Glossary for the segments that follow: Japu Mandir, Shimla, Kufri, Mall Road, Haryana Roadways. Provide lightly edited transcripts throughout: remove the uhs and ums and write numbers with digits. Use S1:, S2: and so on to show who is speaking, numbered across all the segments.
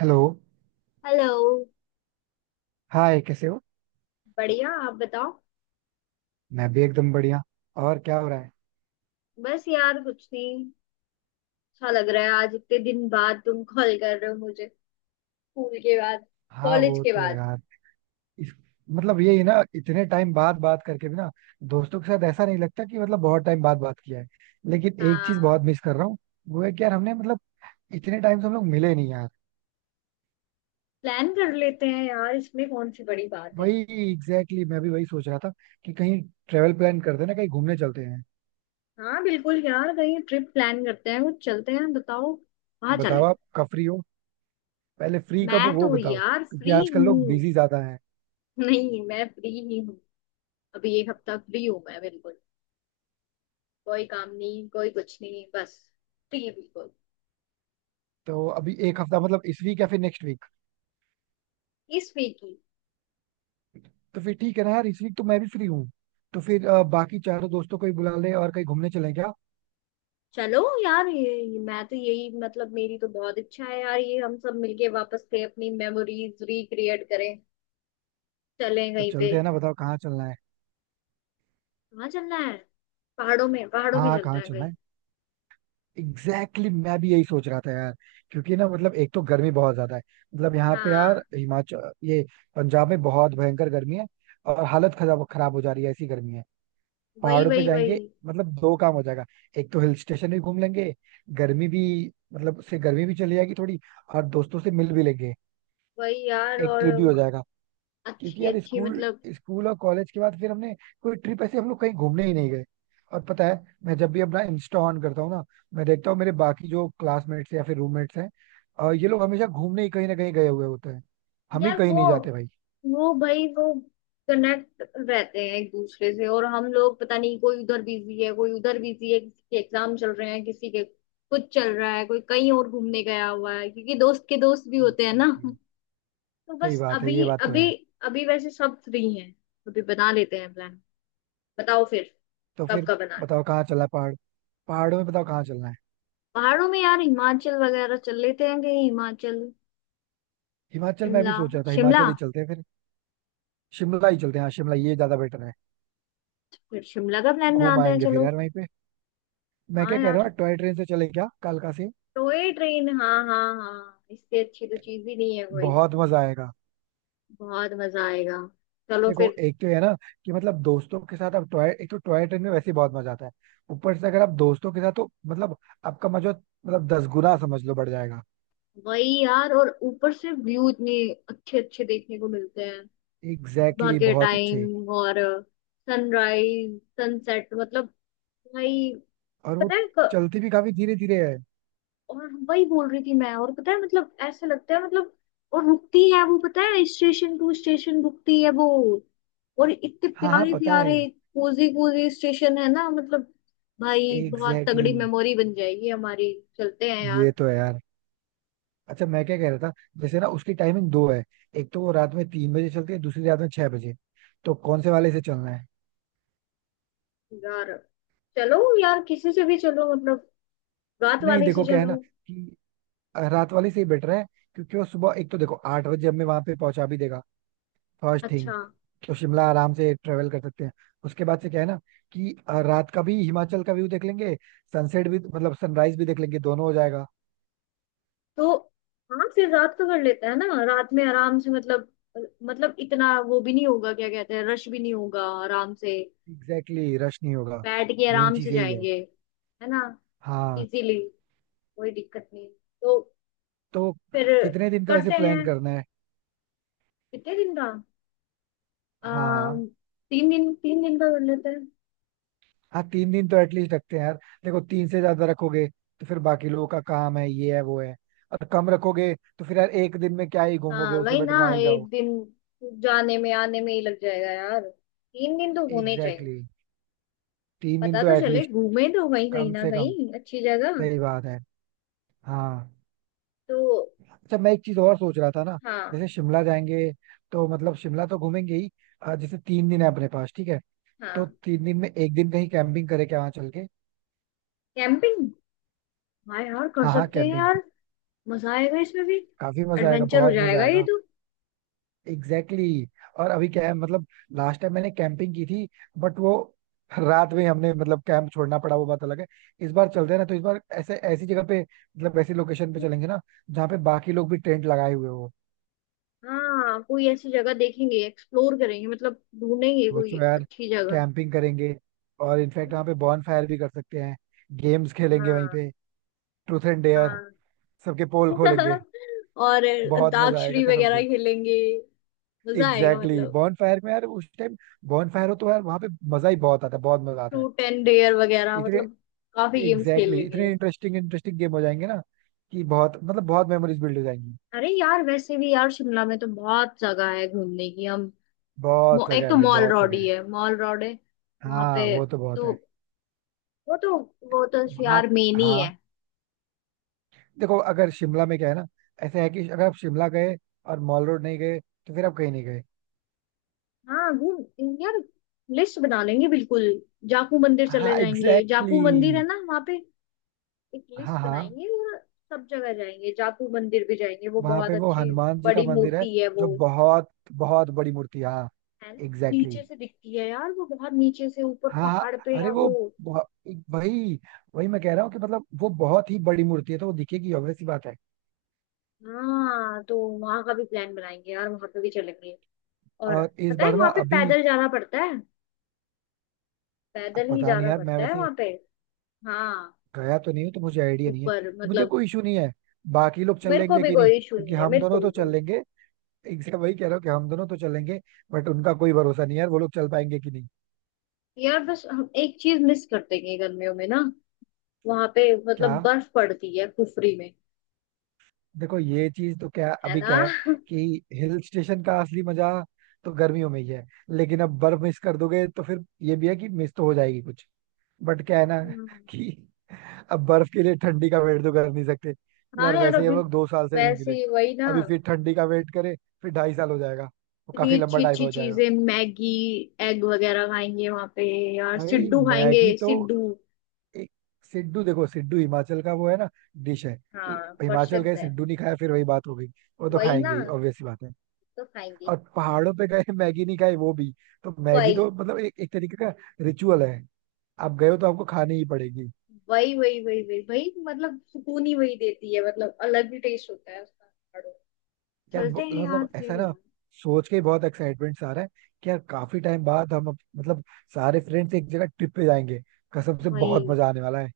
S1: Hello.
S2: Hello.
S1: Hi, कैसे हो?
S2: बढ़िया, आप बताओ।
S1: मैं भी एकदम बढ़िया. और क्या हो रहा है?
S2: बस यार कुछ नहीं। अच्छा लग रहा है, आज इतने दिन बाद तुम कॉल कर रहे हो मुझे। स्कूल के बाद।
S1: हाँ,
S2: कॉलेज
S1: वो
S2: के
S1: तो है
S2: बाद।
S1: यार. इस मतलब यही है ना, इतने टाइम बाद बात करके भी ना, दोस्तों के साथ ऐसा नहीं लगता कि मतलब बहुत टाइम बाद बात किया है. लेकिन एक चीज बहुत
S2: हाँ।
S1: मिस कर रहा हूँ. वो है कि यार हमने मतलब इतने टाइम से हम लोग मिले नहीं यार.
S2: प्लान कर लेते हैं यार, इसमें कौन सी बड़ी बात है।
S1: वही, एग्जैक्टली, मैं भी वही सोच रहा था कि कहीं ट्रेवल प्लान करते हैं ना, कहीं घूमने चलते हैं.
S2: हाँ बिल्कुल यार, कहीं ट्रिप प्लान करते हैं, कुछ चलते हैं, बताओ कहाँ
S1: बताओ
S2: चले।
S1: आप कब फ्री हो. पहले फ्री कब हो
S2: मैं
S1: वो
S2: तो
S1: बताओ,
S2: यार
S1: क्योंकि
S2: फ्री
S1: आजकल लोग
S2: हूँ।
S1: बिजी ज्यादा हैं.
S2: नहीं, मैं फ्री ही हूँ। अभी एक हफ्ता फ्री हूँ मैं बिल्कुल। कोई काम नहीं, कोई कुछ नहीं, बस। फ्री बिल्कुल।
S1: तो अभी एक हफ्ता मतलब इस वीक या फिर नेक्स्ट वीक?
S2: इस वीक।
S1: तो फिर ठीक है ना यार, इस वीक तो मैं भी फ्री हूँ. तो फिर बाकी चारों दोस्तों को ही बुला ले और कहीं घूमने चलें क्या.
S2: चलो। यार ये मैं तो यही मतलब मेरी तो बहुत इच्छा है यार, ये हम सब मिलके वापस से अपनी मेमोरीज रिक्रिएट करें। चलें
S1: तो
S2: कहीं पे।
S1: चलते हैं ना, बताओ कहाँ चलना है.
S2: कहाँ चलना है। पहाड़ों में, पहाड़ों में
S1: हाँ,
S2: चलते
S1: कहाँ
S2: हैं
S1: चलना
S2: कहीं।
S1: है. एग्जैक्टली, मैं भी यही सोच रहा था यार. क्योंकि ना, मतलब एक तो गर्मी बहुत ज्यादा है. मतलब यहाँ पे यार
S2: हाँ।
S1: हिमाचल, ये पंजाब में बहुत भयंकर गर्मी है. और हालत खराब खराब हो जा रही है, ऐसी गर्मी है.
S2: वही
S1: पहाड़ों पे
S2: वही वही
S1: जाएंगे. मतलब दो काम हो जाएगा. एक तो हिल स्टेशन भी घूम लेंगे, गर्मी भी मतलब से गर्मी भी चली जाएगी थोड़ी, और दोस्तों से मिल भी लेंगे,
S2: वही यार,
S1: एक
S2: और
S1: ट्रिप भी हो जाएगा. क्योंकि
S2: अच्छी
S1: यार
S2: अच्छी
S1: स्कूल
S2: मतलब।
S1: स्कूल और कॉलेज के बाद फिर हमने कोई ट्रिप ऐसे हम लोग कहीं घूमने ही नहीं गए. और पता है, मैं जब भी अपना इंस्टा ऑन करता हूँ ना, मैं देखता हूँ मेरे बाकी जो क्लासमेट्स या फिर रूममेट्स हैं, और ये लोग हमेशा घूमने ही कहीं ना कहीं गए हुए होते हैं. हम ही
S2: यार
S1: कहीं नहीं
S2: वो
S1: जाते भाई.
S2: वो भाई वो कनेक्ट रहते हैं एक दूसरे से, और हम लोग पता नहीं, कोई उधर बिजी है, कोई उधर बिजी है, किसी के एग्जाम चल रहे हैं, किसी के कुछ चल रहा है, कोई कहीं और घूमने गया हुआ है, क्योंकि दोस्त के दोस्त भी होते हैं ना।
S1: एग्जैक्टली.
S2: तो
S1: सही
S2: बस
S1: बात है, ये
S2: अभी
S1: बात तो
S2: अभी।
S1: है.
S2: अभी वैसे सब फ्री हैं। अभी बना लेते हैं प्लान। बताओ फिर।
S1: तो
S2: कब
S1: फिर
S2: का बना।
S1: बताओ कहाँ चलना है, पहाड़. पहाड़ों में बताओ कहाँ चलना है.
S2: पहाड़ों में यार हिमाचल वगैरह चल लेते हैं कहीं, हिमाचल।
S1: हिमाचल, मैं भी
S2: शिमला।
S1: सोच रहा था
S2: शिमला।
S1: हिमाचल ही चलते हैं फिर. शिमला ही चलते हैं, हाँ, शिमला ये ज्यादा बेटर है.
S2: फिर शिमला का प्लान
S1: घूम
S2: बनाते हैं,
S1: आएंगे फिर
S2: चलो।
S1: यार वहीं पे. मैं
S2: हाँ
S1: क्या कह रहा
S2: यार।
S1: हूँ, टॉय ट्रेन से चले क्या कालका से?
S2: टॉय ट्रेन, हाँ हाँ हाँ, इससे अच्छी तो चीज ही नहीं है कोई।
S1: बहुत मजा आएगा.
S2: बहुत मजा आएगा। चलो
S1: देखो
S2: फिर।
S1: एक तो ये है ना, कि मतलब दोस्तों के साथ आप टॉय, एक तो टॉय ट्रेन में वैसे ही बहुत मजा आता है. ऊपर से अगर आप दोस्तों के साथ, तो मतलब आपका मजा मतलब 10 गुना समझ लो बढ़ जाएगा.
S2: वही यार, और ऊपर से व्यू इतने अच्छे अच्छे देखने को मिलते हैं।
S1: एग्जैक्टली,
S2: भाग्य
S1: बहुत अच्छे.
S2: टाइम और सनराइज सनसेट मतलब। भाई।
S1: और वो
S2: पता है।
S1: चलती भी काफी धीरे धीरे है.
S2: और वही बोल रही थी मैं, और पता है मतलब ऐसा लगता है मतलब। और रुकती है वो, पता है स्टेशन टू स्टेशन रुकती है वो। और इतने
S1: हाँ हाँ,
S2: प्यारे
S1: पता है.
S2: प्यारे कोजी कोजी स्टेशन है ना मतलब। भाई बहुत
S1: एग्जैक्टली
S2: तगड़ी
S1: exactly,
S2: मेमोरी बन जाएगी हमारी। चलते हैं यार।
S1: ये तो है यार. अच्छा, मैं क्या कह रहा था, जैसे ना उसकी टाइमिंग दो है. एक तो वो रात में 3 बजे चलती है, दूसरी रात में 6 बजे. तो कौन से वाले से चलना है?
S2: यार चलो यार, किसी से भी चलो मतलब। रात
S1: नहीं
S2: वाले से
S1: देखो, क्या है ना,
S2: चलो।
S1: कि रात वाले से ही बेटर है. क्योंकि वो सुबह एक तो देखो 8 बजे हमें वहां पे पहुंचा भी देगा. फर्स्ट थिंग,
S2: अच्छा।
S1: तो शिमला आराम से ट्रेवल कर सकते हैं. उसके बाद से क्या है ना कि रात का भी हिमाचल का व्यू देख लेंगे. सनसेट भी मतलब सनराइज भी देख लेंगे, दोनों हो जाएगा.
S2: तो हाँ, फिर रात का कर लेते हैं ना, रात में आराम से मतलब। मतलब इतना वो भी नहीं होगा, क्या कहते हैं, रश भी नहीं होगा आराम से।
S1: एग्जैक्टली, रश नहीं होगा.
S2: बैठ के
S1: मेन
S2: आराम से
S1: चीज यही है.
S2: जाएंगे। है ना।
S1: हाँ.
S2: इजीली। कोई दिक्कत नहीं। तो
S1: तो
S2: फिर
S1: कितने दिन का वैसे
S2: करते हैं।
S1: प्लान करना है?
S2: कितने दिन का।
S1: हाँ
S2: अम,
S1: हाँ
S2: 3 दिन, 3 दिन का कर लेते हैं।
S1: हाँ. 3 दिन तो एटलीस्ट रखते हैं यार. देखो तीन से ज्यादा रखोगे तो फिर बाकी लोगों का काम है, ये है, वो है. और कम रखोगे तो फिर यार एक दिन में क्या ही घूमोगे,
S2: हाँ
S1: उससे
S2: वही
S1: बेटर
S2: ना,
S1: ना ही
S2: एक
S1: जाओ.
S2: दिन जाने में आने में ही लग जाएगा यार, 3 दिन तो होने चाहिए।
S1: Exactly exactly. 3 दिन
S2: पता
S1: तो
S2: तो चले,
S1: एटलीस्ट,
S2: घूमे तो वही कहीं
S1: कम
S2: ना
S1: से कम.
S2: कहीं अच्छी जगह।
S1: सही बात है. हाँ.
S2: तो
S1: अच्छा, मैं एक चीज और सोच रहा था ना.
S2: हाँ।
S1: जैसे शिमला जाएंगे तो मतलब शिमला तो घूमेंगे ही. जैसे 3 दिन है अपने पास, ठीक है, तो
S2: हाँ
S1: 3 दिन में एक दिन कहीं कैंपिंग करें क्या वहां चल के.
S2: कैंपिंग। हाँ यार, कर
S1: हाँ हाँ,
S2: सकते हैं
S1: कैंपिंग.
S2: यार। मजा आएगा इसमें भी।
S1: काफी मजा आएगा,
S2: एडवेंचर हो
S1: बहुत मजा
S2: जाएगा ये
S1: आएगा.
S2: तो।
S1: Exactly exactly. और अभी क्या है, मतलब लास्ट टाइम मैंने कैंपिंग की थी, बट वो रात में हमने मतलब कैंप छोड़ना पड़ा, वो बात अलग है. इस बार चलते हैं ना, तो इस बार ऐसे ऐसी जगह पे मतलब ऐसी लोकेशन पे चलेंगे ना, जहाँ पे बाकी लोग भी टेंट लगाए हुए हो.
S2: हाँ कोई ऐसी जगह देखेंगे, एक्सप्लोर करेंगे मतलब। ढूंढेंगे कोई
S1: सोचो यार,
S2: अच्छी जगह।
S1: कैंपिंग करेंगे और इनफैक्ट वहाँ पे बॉन फायर भी कर सकते हैं. गेम्स खेलेंगे वहीं
S2: हाँ।
S1: पे. ट्रूथ एंड डेयर,
S2: हाँ।
S1: सबके पोल खोलेंगे.
S2: और
S1: बहुत मजा आएगा
S2: अंताक्षरी
S1: कसम
S2: वगैरह
S1: से.
S2: खेलेंगे। मजा आएगा
S1: एग्जैक्टली exactly.
S2: मतलब।
S1: बॉन फायर में यार, उस टाइम बॉन फायर हो तो यार वहाँ पे मजा ही बहुत आता है, बहुत मजा आता है.
S2: फ्रूट एंड डेयर वगैरह
S1: इतने,
S2: मतलब। काफी गेम्स खेल
S1: एग्जैक्टली,
S2: लेंगे।
S1: इतने इंटरेस्टिंग इंटरेस्टिंग गेम हो जाएंगे ना कि बहुत मतलब बहुत मेमोरीज बिल्ड हो जाएंगी.
S2: अरे यार, वैसे भी यार शिमला में तो बहुत जगह है घूमने की, हम
S1: बहुत जगह
S2: एक
S1: है
S2: तो
S1: भाई,
S2: मॉल
S1: बहुत
S2: रोड
S1: जगह
S2: ही
S1: है.
S2: है, मॉल रोड है वहां
S1: हाँ,
S2: पे।
S1: वो तो बहुत
S2: तो
S1: है.
S2: वो तो वो तो
S1: वहाँ,
S2: यार मेन ही है।
S1: हाँ. देखो अगर शिमला में क्या है ना, ऐसा है कि अगर आप शिमला गए और मॉल रोड नहीं गए, तो फिर आप कहीं नहीं गए.
S2: हाँ गुड। यार लिस्ट बना लेंगे बिल्कुल। जापू मंदिर चले
S1: हाँ,
S2: जाएंगे,
S1: एग्जैक्टली
S2: जापू मंदिर है
S1: exactly.
S2: ना वहाँ पे। एक
S1: हाँ
S2: लिस्ट
S1: हाँ.
S2: बनाएंगे, और सब जगह जाएंगे, जापू मंदिर भी जाएंगे, वो
S1: वहां
S2: बहुत
S1: पे वो
S2: अच्छी
S1: हनुमान जी का
S2: बड़ी
S1: मंदिर है,
S2: मूर्ति है
S1: जो
S2: वो।
S1: बहुत बहुत बड़ी मूर्ति है, हाँ.
S2: है ना।
S1: एग्जैक्टली
S2: नीचे
S1: exactly.
S2: से दिखती है यार वो, बहुत नीचे से, ऊपर
S1: हाँ हाँ.
S2: पहाड़ पे
S1: अरे
S2: है
S1: वो,
S2: वो।
S1: बहु- वही, वही मैं कह रहा हूँ कि मतलब वो बहुत ही बड़ी मूर्ति है, तो वो दिखेगी, obvious सी बात है.
S2: हाँ तो वहां का भी प्लान बनाएंगे यार, वहां पे भी चलेंगे। और
S1: और इस
S2: पता है
S1: बार ना
S2: वहां पे
S1: अभी,
S2: पैदल जाना पड़ता है।
S1: अब
S2: पैदल ही
S1: पता नहीं
S2: जाना
S1: यार, मैं
S2: पड़ता है
S1: वैसे
S2: वहां पे। हाँ।
S1: गया तो नहीं हूँ तो मुझे आइडिया नहीं है.
S2: ऊपर
S1: मुझे
S2: मतलब।
S1: कोई इशू नहीं है. बाकी लोग चल
S2: मेरे को
S1: लेंगे
S2: भी
S1: कि नहीं,
S2: कोई इशू
S1: क्योंकि
S2: नहीं है,
S1: हम
S2: मेरे को
S1: दोनों
S2: भी
S1: तो चल
S2: कोई।
S1: लेंगे. एग्जैक्ट वही कह रहा हूँ कि हम दोनों तो चलेंगे. बट उनका कोई भरोसा नहीं है यार, वो लोग चल पाएंगे कि नहीं.
S2: यार बस हम एक चीज मिस करते हैं गर्मियों में ना, वहां पे
S1: क्या?
S2: मतलब बर्फ पड़ती है कुफरी में।
S1: देखो ये चीज तो, क्या
S2: है
S1: अभी
S2: ना।
S1: क्या है कि हिल स्टेशन का असली मजा तो गर्मियों में ही है, लेकिन अब बर्फ मिस कर दोगे तो फिर ये भी है कि मिस तो हो जाएगी कुछ, बट क्या है ना
S2: हम्म।
S1: कि अब बर्फ के लिए ठंडी का वेट तो कर नहीं सकते.
S2: हाँ
S1: यार
S2: यार
S1: वैसे ही हम
S2: अभी।
S1: लोग 2 साल से नहीं
S2: वैसे
S1: मिले.
S2: ही वही ना।
S1: अभी फिर ठंडी का वेट करें फिर 2.5 साल हो जाएगा, वो
S2: इतनी
S1: काफी लंबा
S2: अच्छी
S1: टाइम
S2: अच्छी
S1: हो जाएगा.
S2: चीजें, मैगी एग वगैरह खाएंगे वहां पे। यार
S1: भाई
S2: सिड्डू खाएंगे
S1: मैगी तो,
S2: सिड्डू।
S1: एक, सिड्डू, देखो सिड्डू हिमाचल का वो है ना, डिश है. तो
S2: हाँ
S1: हिमाचल
S2: प्रसिद्ध
S1: गए,
S2: है।
S1: सिड्डू नहीं खाया, फिर वही बात हो गई. वो तो
S2: वही ना,
S1: खाएंगे ही, ऑब्वियस सी बात है.
S2: तो खाएंगे।
S1: और पहाड़ों पे गए मैगी नहीं खाई, वो भी, तो मैगी
S2: वही
S1: तो मतलब एक एक तरीके का रिचुअल है. आप गए हो तो आपको खानी ही पड़ेगी.
S2: वही वही वही वही वही मतलब सुकून ही वही देती है मतलब, अलग ही टेस्ट होता है उसका।
S1: यार
S2: चलते हैं यार
S1: मतलब ऐसा
S2: फिर
S1: ना,
S2: यार।
S1: सोच के ही बहुत एक्साइटमेंट सा आ रहा है कि यार काफी टाइम बाद हम मतलब सारे फ्रेंड्स एक जगह ट्रिप पे जाएंगे. कसम से बहुत
S2: वही
S1: मजा आने वाला है.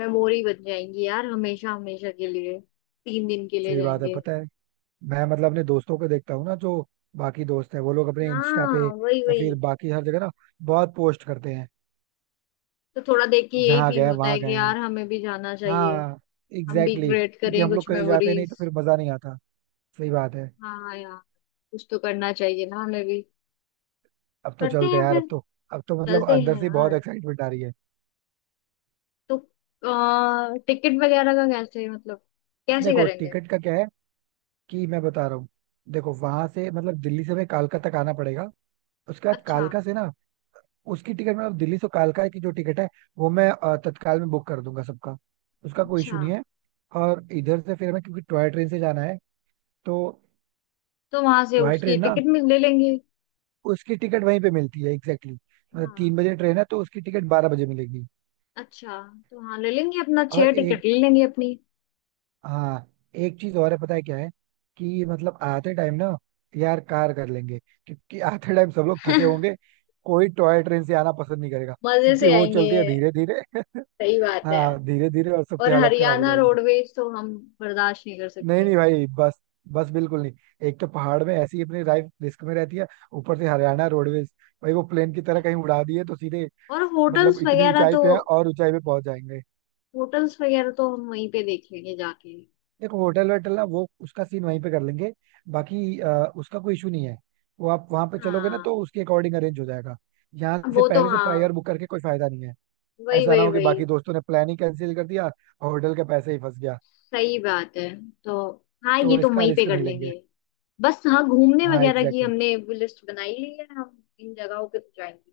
S2: मेमोरी बन जाएंगी यार हमेशा हमेशा के लिए। तीन दिन के लिए
S1: सही बात है,
S2: जाएंगे।
S1: पता है. मैं मतलब अपने दोस्तों को देखता हूँ ना, जो बाकी दोस्त है वो लोग अपने इंस्टा पे
S2: हाँ वही
S1: या
S2: वही।
S1: फिर बाकी हर जगह ना बहुत पोस्ट करते हैं.
S2: तो थोड़ा देख के यही
S1: जहाँ
S2: फील
S1: गए
S2: होता है
S1: वहां गए
S2: कि
S1: हैं.
S2: यार हमें भी जाना चाहिए।
S1: हाँ.
S2: हम भी
S1: एग्जैक्टली exactly.
S2: क्रिएट
S1: क्योंकि
S2: करें
S1: हम लोग
S2: कुछ
S1: कहीं जाते नहीं
S2: मेमोरीज।
S1: तो फिर मजा नहीं आता. सही बात है.
S2: हाँ यार। कुछ तो करना चाहिए ना हमें भी।
S1: अब तो
S2: करते
S1: चलते
S2: हैं
S1: हैं यार,
S2: फिर।
S1: अब तो. अब तो मतलब
S2: चलते
S1: अंदर
S2: हैं
S1: से बहुत
S2: यार।
S1: एक्साइटमेंट आ रही है.
S2: तो टिकट वगैरह का कैसे मतलब, कैसे
S1: देखो
S2: करेंगे।
S1: टिकट का क्या है, कि मैं बता रहा हूँ, देखो वहां से मतलब दिल्ली से हमें कालका तक आना पड़ेगा. उसके बाद
S2: अच्छा।
S1: कालका से ना, उसकी टिकट मतलब दिल्ली से कालका की जो टिकट है वो मैं तत्काल में बुक कर दूंगा सबका. उसका कोई
S2: अच्छा,
S1: इशू नहीं है. और इधर से फिर हमें क्योंकि टॉय ट्रेन से जाना है तो,
S2: तो वहां से
S1: टॉय
S2: उसकी
S1: ट्रेन ना
S2: टिकट में ले लेंगे।
S1: उसकी टिकट वहीं पे मिलती है. Exactly exactly. मतलब
S2: हाँ।
S1: 3 बजे ट्रेन है तो उसकी टिकट 12 बजे मिलेगी.
S2: अच्छा। तो हाँ ले लेंगे अपना,
S1: और
S2: छह
S1: एक,
S2: टिकट ले लेंगे अपनी।
S1: हाँ, एक चीज और है, पता है क्या है, कि मतलब आते टाइम ना यार कार कर लेंगे. क्योंकि आते टाइम सब लोग थके होंगे, कोई टॉय ट्रेन से आना पसंद नहीं करेगा,
S2: मजे
S1: क्योंकि
S2: से
S1: वो
S2: आएंगे
S1: चलती
S2: ये।
S1: है धीरे धीरे
S2: सही बात है।
S1: हाँ, धीरे धीरे और सबकी
S2: और
S1: हालत खराब हो
S2: हरियाणा
S1: जाएगी.
S2: रोडवेज तो हम बर्दाश्त नहीं कर
S1: नहीं
S2: सकते।
S1: नहीं भाई, बस, बस बिल्कुल नहीं. एक तो पहाड़ में ऐसी अपनी लाइफ रिस्क में रहती है, ऊपर से हरियाणा रोडवेज, भाई वो प्लेन की तरह कहीं उड़ा दिए तो सीधे,
S2: और
S1: मतलब इतनी ऊंचाई पे है और ऊंचाई पे पहुंच जाएंगे.
S2: होटल्स वगैरह तो हम वहीं पे देख लेंगे जाके।
S1: देखो होटल वोटल ना, वो उसका सीन वहीं पे कर लेंगे. बाकी उसका कोई इशू नहीं है. वो आप वहां पे चलोगे ना
S2: हाँ।
S1: तो उसके अकॉर्डिंग अरेंज हो जाएगा. यहाँ से
S2: वो तो
S1: पहले से
S2: हाँ।
S1: प्रायर बुक करके कोई फायदा नहीं है.
S2: वही
S1: ऐसा ना
S2: वही
S1: हो कि
S2: वही।
S1: बाकी दोस्तों ने प्लान ही कैंसिल कर दिया और होटल के पैसे ही फंस गया.
S2: सही बात है। तो हाँ
S1: तो
S2: ये तो
S1: इसका
S2: वहीं पे
S1: रिस्क
S2: कर
S1: नहीं
S2: लेंगे।
S1: लेंगे.
S2: बस हाँ, घूमने
S1: हाँ,
S2: वगैरह की
S1: exactly.
S2: हमने लिस्ट बनाई ली है, हम इन जगहों पे तो जाएंगे।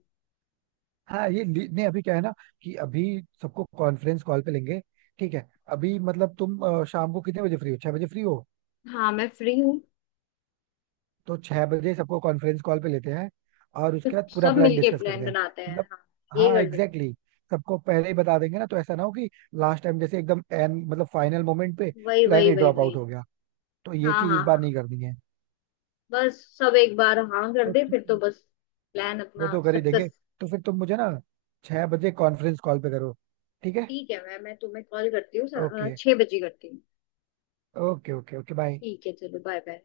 S1: हाँ ये नहीं, अभी क्या है ना, कि अभी सबको कॉन्फ्रेंस कॉल पे लेंगे. ठीक है, अभी मतलब तुम शाम को कितने बजे फ्री हो, 6 बजे फ्री हो?
S2: हाँ मैं फ्री हूँ।
S1: तो 6 बजे सबको कॉन्फ्रेंस कॉल पे लेते हैं और
S2: तो
S1: उसके बाद पूरा
S2: सब
S1: प्लान
S2: मिलके
S1: डिस्कस
S2: प्लान
S1: करते हैं.
S2: बनाते हैं,
S1: मतलब,
S2: हाँ ये
S1: हाँ
S2: कर लेते
S1: एग्जैक्टली exactly. सबको पहले ही बता देंगे ना, तो ऐसा ना हो कि लास्ट टाइम जैसे एकदम एंड मतलब फाइनल मोमेंट पे
S2: हैं। वही
S1: प्लान
S2: वही
S1: ही
S2: वही
S1: ड्रॉप
S2: वही।
S1: आउट हो गया. तो ये
S2: हाँ
S1: चीज इस
S2: हाँ
S1: बार
S2: हाँ।
S1: नहीं करनी है.
S2: बस सब एक बार हाँ कर
S1: तो
S2: दे,
S1: ठीक
S2: फिर तो
S1: है.
S2: बस प्लान
S1: वो
S2: अपना
S1: तो कर ही देंगे.
S2: सक्सेस।
S1: तो फिर तुम मुझे ना 6 बजे कॉन्फ्रेंस कॉल पे करो, ठीक है.
S2: ठीक है, मैं तुम्हें कॉल करती हूँ,
S1: ओके,
S2: 6 बजे करती हूँ।
S1: Okay, okay, okay, bye.
S2: ठीक है, चलो बाय बाय।